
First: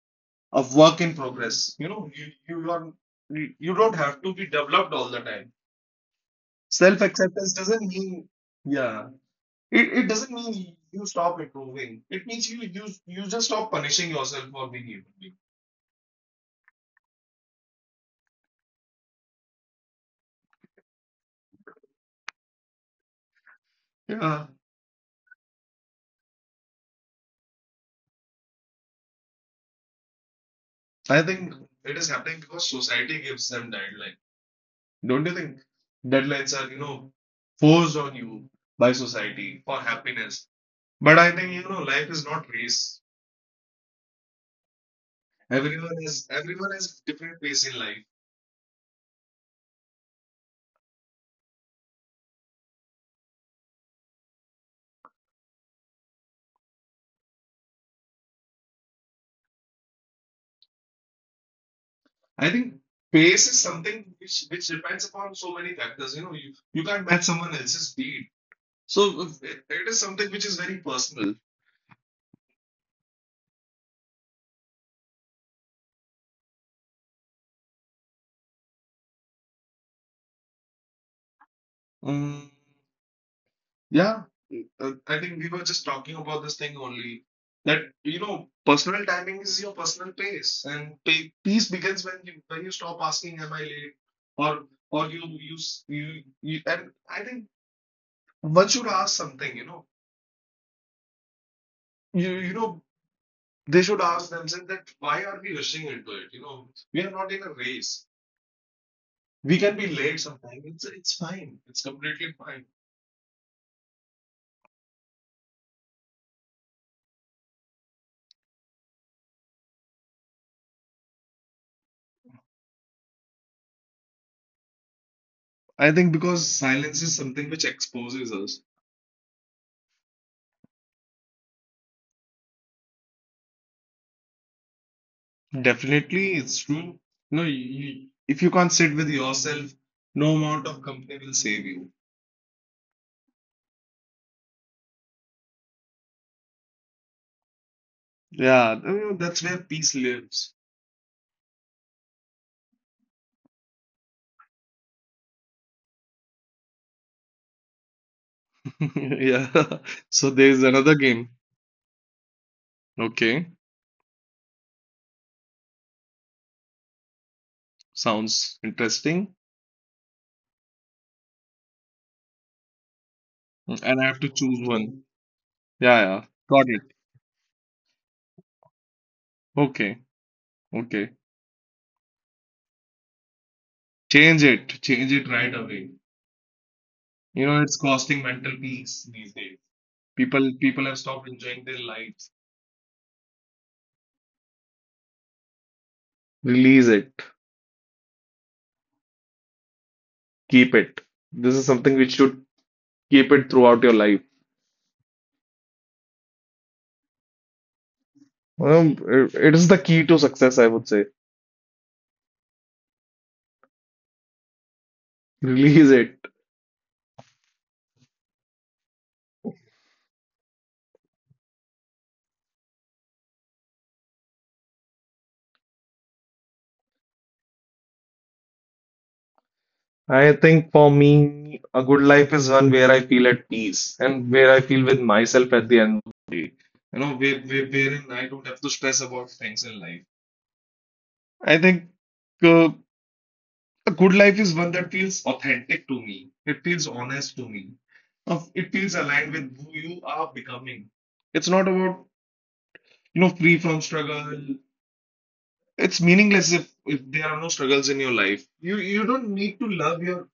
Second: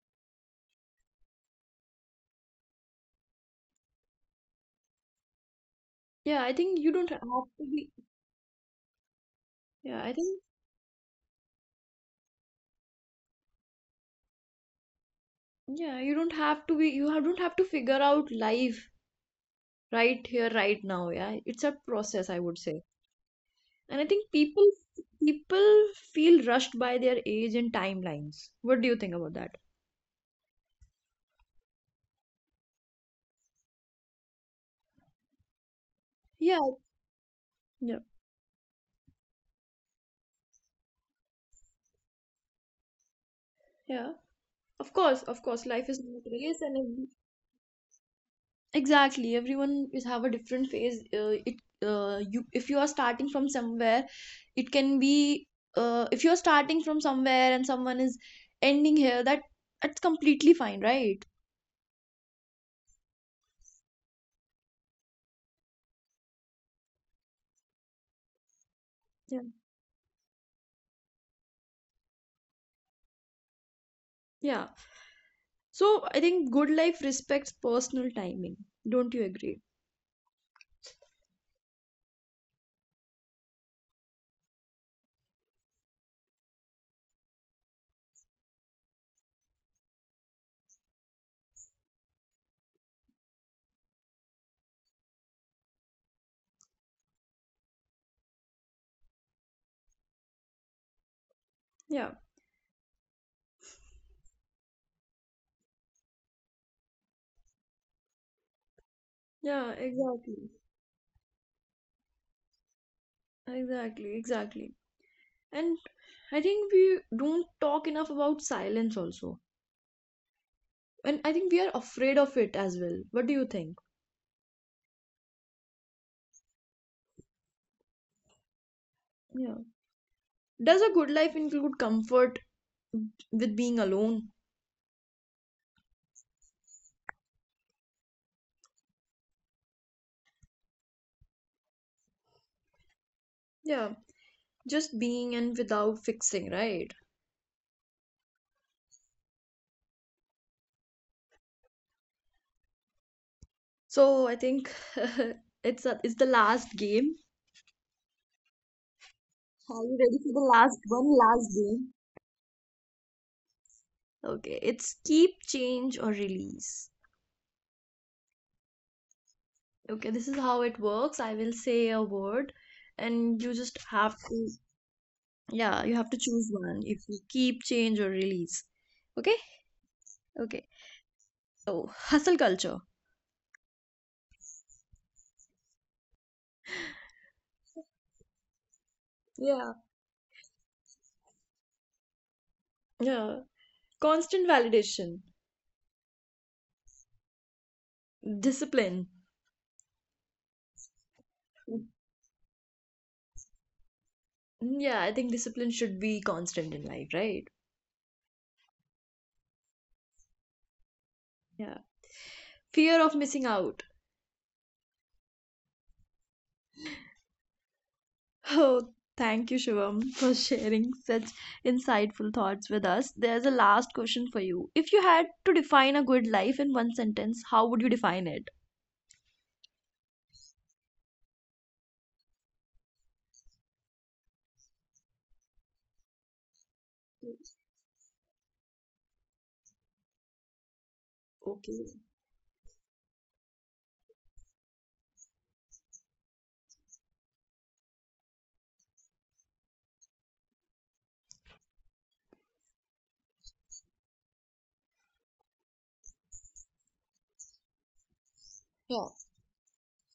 Speaker 2: a work in progress. You know, you are you don't have to be developed all the time.
Speaker 1: yeah. I think you don't have
Speaker 2: Self-acceptance
Speaker 1: to
Speaker 2: doesn't
Speaker 1: be.
Speaker 2: mean, yeah. It,
Speaker 1: Yeah, I
Speaker 2: it doesn't
Speaker 1: think.
Speaker 2: mean you stop improving. It means you just stop punishing yourself for being human being.
Speaker 1: Yeah, you don't have to be, don't have to figure out life right here, right now. Yeah, it's a process, I would say. And I think
Speaker 2: Yeah,
Speaker 1: people feel rushed by their age and timelines. What do you think about that?
Speaker 2: I think it is happening because society gives them deadline. Don't you think deadlines are,
Speaker 1: Yeah,
Speaker 2: you know,
Speaker 1: yeah,
Speaker 2: forced on you by society for happiness? But I think, you know, life is not race.
Speaker 1: yeah. Of course, life is not race,
Speaker 2: Everyone
Speaker 1: and
Speaker 2: has
Speaker 1: every-
Speaker 2: different pace in life.
Speaker 1: exactly, everyone is have a different phase. It You, if you are starting from somewhere, it can be, if you are starting from somewhere and someone is ending here, that that's completely fine, right?
Speaker 2: I think pace is something which depends upon so many factors. You know, you can't match someone else's speed. So it is something which is very personal.
Speaker 1: Yeah. So I think good life respects personal timing. Don't you agree?
Speaker 2: Um, yeah, I think we were just talking about this thing only that, you know, personal timing is your personal pace, and peace begins when you stop asking, "Am I late?" or or you you s- you and I think one should ask something, you know,
Speaker 1: Yeah.
Speaker 2: you know they should ask themselves that why are we rushing into it? You know, we are not in a race. We
Speaker 1: Yeah,
Speaker 2: can be late
Speaker 1: exactly.
Speaker 2: sometime. It's fine. It's completely fine.
Speaker 1: Exactly, exactly. And I think we don't talk enough about silence also. And I think we are afraid of it as well. What do you think?
Speaker 2: I think because silence is something which exposes us.
Speaker 1: Yeah. Does a good life include comfort with being alone?
Speaker 2: Definitely, it's true. No, if you can't sit with yourself, no amount of company will save you.
Speaker 1: Yeah, just being and without fixing, right?
Speaker 2: Yeah, I mean, that's where peace lives.
Speaker 1: So I think it's a, it's the last game.
Speaker 2: Yeah.
Speaker 1: Are you
Speaker 2: So
Speaker 1: ready for the
Speaker 2: there's
Speaker 1: last
Speaker 2: another
Speaker 1: one,
Speaker 2: game.
Speaker 1: last game?
Speaker 2: Okay,
Speaker 1: Okay, it's keep, change, or release.
Speaker 2: sounds interesting.
Speaker 1: Okay, this is how it works. I will say a word, and you just
Speaker 2: And I have to
Speaker 1: have
Speaker 2: choose
Speaker 1: to,
Speaker 2: one. Yeah,
Speaker 1: yeah, you
Speaker 2: yeah.
Speaker 1: have to
Speaker 2: Got
Speaker 1: choose
Speaker 2: it.
Speaker 1: one if you keep, change, or release. Okay,
Speaker 2: Okay,
Speaker 1: okay.
Speaker 2: okay.
Speaker 1: So, hustle culture.
Speaker 2: Change it. Change it right away. You know, it's costing mental peace these days.
Speaker 1: Yeah,
Speaker 2: People have stopped enjoying their lives.
Speaker 1: yeah. Constant validation,
Speaker 2: Release it.
Speaker 1: discipline.
Speaker 2: Keep it. This is something which should keep it throughout your life.
Speaker 1: Yeah, I think discipline should be constant in life, right?
Speaker 2: It is the key to success, I would say.
Speaker 1: Yeah. Fear of missing out.
Speaker 2: Release it.
Speaker 1: Oh, thank you, Shivam, for sharing such insightful thoughts with us. There's a last question for you. If you had to define a good life in one sentence, how would you define it?
Speaker 2: I think for me, a good life is one where I feel at peace and where I feel with myself at the end of the day. You know, wherein I don't have to stress about things in life. I think,
Speaker 1: Okay.
Speaker 2: uh, a good life is one that feels authentic to me. It feels honest to me. It feels aligned with who you are becoming. It's not about, you know, free from struggle. It's meaningless if there are no struggles in your life. You
Speaker 1: Yeah.
Speaker 2: don't need to love your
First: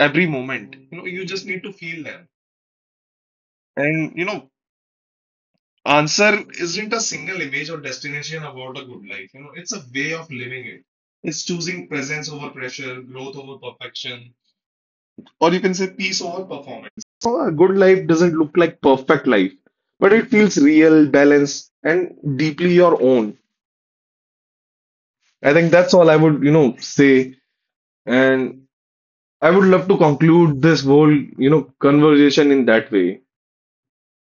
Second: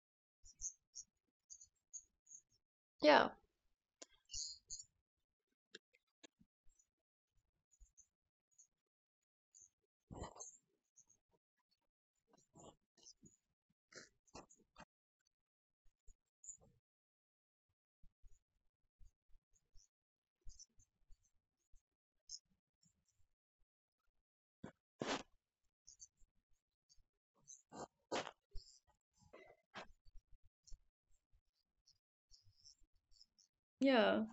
Speaker 2: every moment. You know, you just need to feel them.
Speaker 1: Yeah,
Speaker 2: And, you know, answer isn't a single image or destination about a good life. You know, it's a way of living it. It's choosing presence over pressure, growth over perfection, or you can say peace over performance. So a good life doesn't look like perfect life, but it feels real, balanced, and deeply your own. I think that's all I would, you know, say. And I would love to conclude this whole, you know, conversation in that way.
Speaker 1: yeah.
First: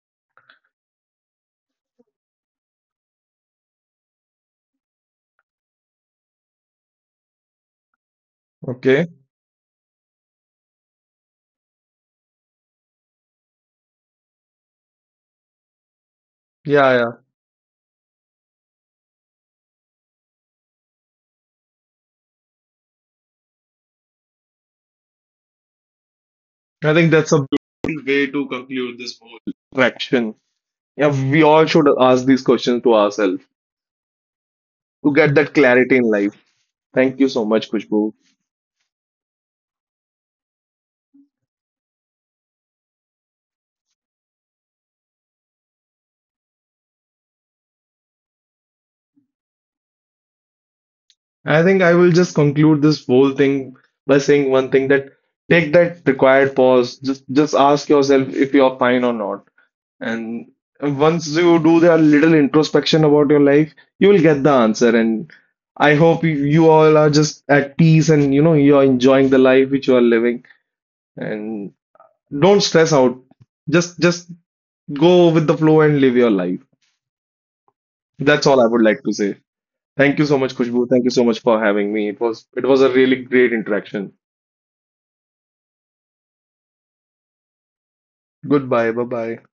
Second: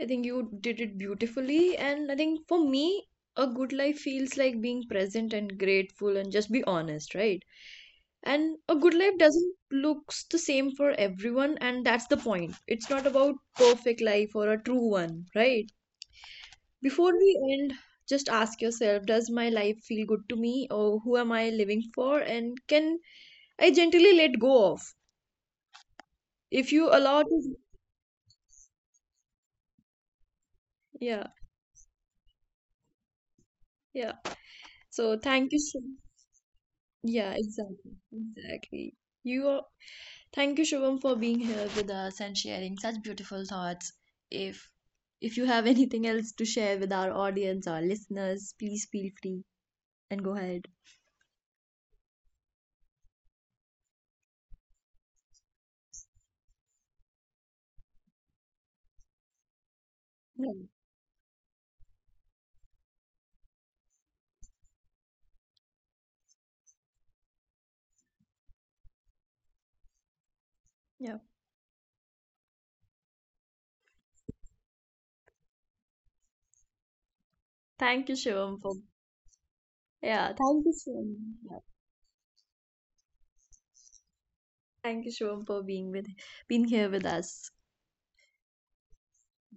Speaker 1: I think you did it beautifully. And I think for me, a good life feels like being present and grateful and just be honest, right? And a good
Speaker 2: Okay.
Speaker 1: life doesn't looks the same for everyone, and that's the point. It's not about perfect life or a true one, right?
Speaker 2: Yeah, yeah.
Speaker 1: Before we end, just ask yourself, does my life feel good to me or who am I living for? And can I gently let go of? If you
Speaker 2: I think
Speaker 1: allow
Speaker 2: that's a
Speaker 1: to,
Speaker 2: beautiful way to conclude this whole interaction. Yeah,
Speaker 1: yeah,
Speaker 2: we all should ask these questions to ourselves
Speaker 1: yeah.
Speaker 2: to
Speaker 1: So
Speaker 2: get
Speaker 1: thank
Speaker 2: that
Speaker 1: you so
Speaker 2: clarity in life. Thank you
Speaker 1: yeah,
Speaker 2: so much,
Speaker 1: exactly.
Speaker 2: Kushbu.
Speaker 1: Exactly. You are thank you, Shubham, for being here with us and sharing such beautiful thoughts. If you have anything else to share with our audience or listeners, please feel free and go ahead.
Speaker 2: I think I will just conclude this whole thing by saying one thing that take that required pause. Just ask yourself if you are fine or not. And
Speaker 1: Yeah.
Speaker 2: once you do that little introspection about your life, you will get the answer. And I hope you all are just at peace and, you know, you are enjoying the life which you are living.
Speaker 1: Yeah.
Speaker 2: And don't stress out. Just go with the flow and live your life.
Speaker 1: Thank you,
Speaker 2: That's
Speaker 1: Shivam,
Speaker 2: all I
Speaker 1: for
Speaker 2: would like to say. Thank you
Speaker 1: yeah,
Speaker 2: so much,
Speaker 1: thank you,
Speaker 2: Khushbu. Thank you
Speaker 1: Shivam.
Speaker 2: so much
Speaker 1: Yeah.
Speaker 2: for having me. It was a really great interaction.
Speaker 1: Thank you, Shivam, for being with being here with us.
Speaker 2: Goodbye. Bye bye.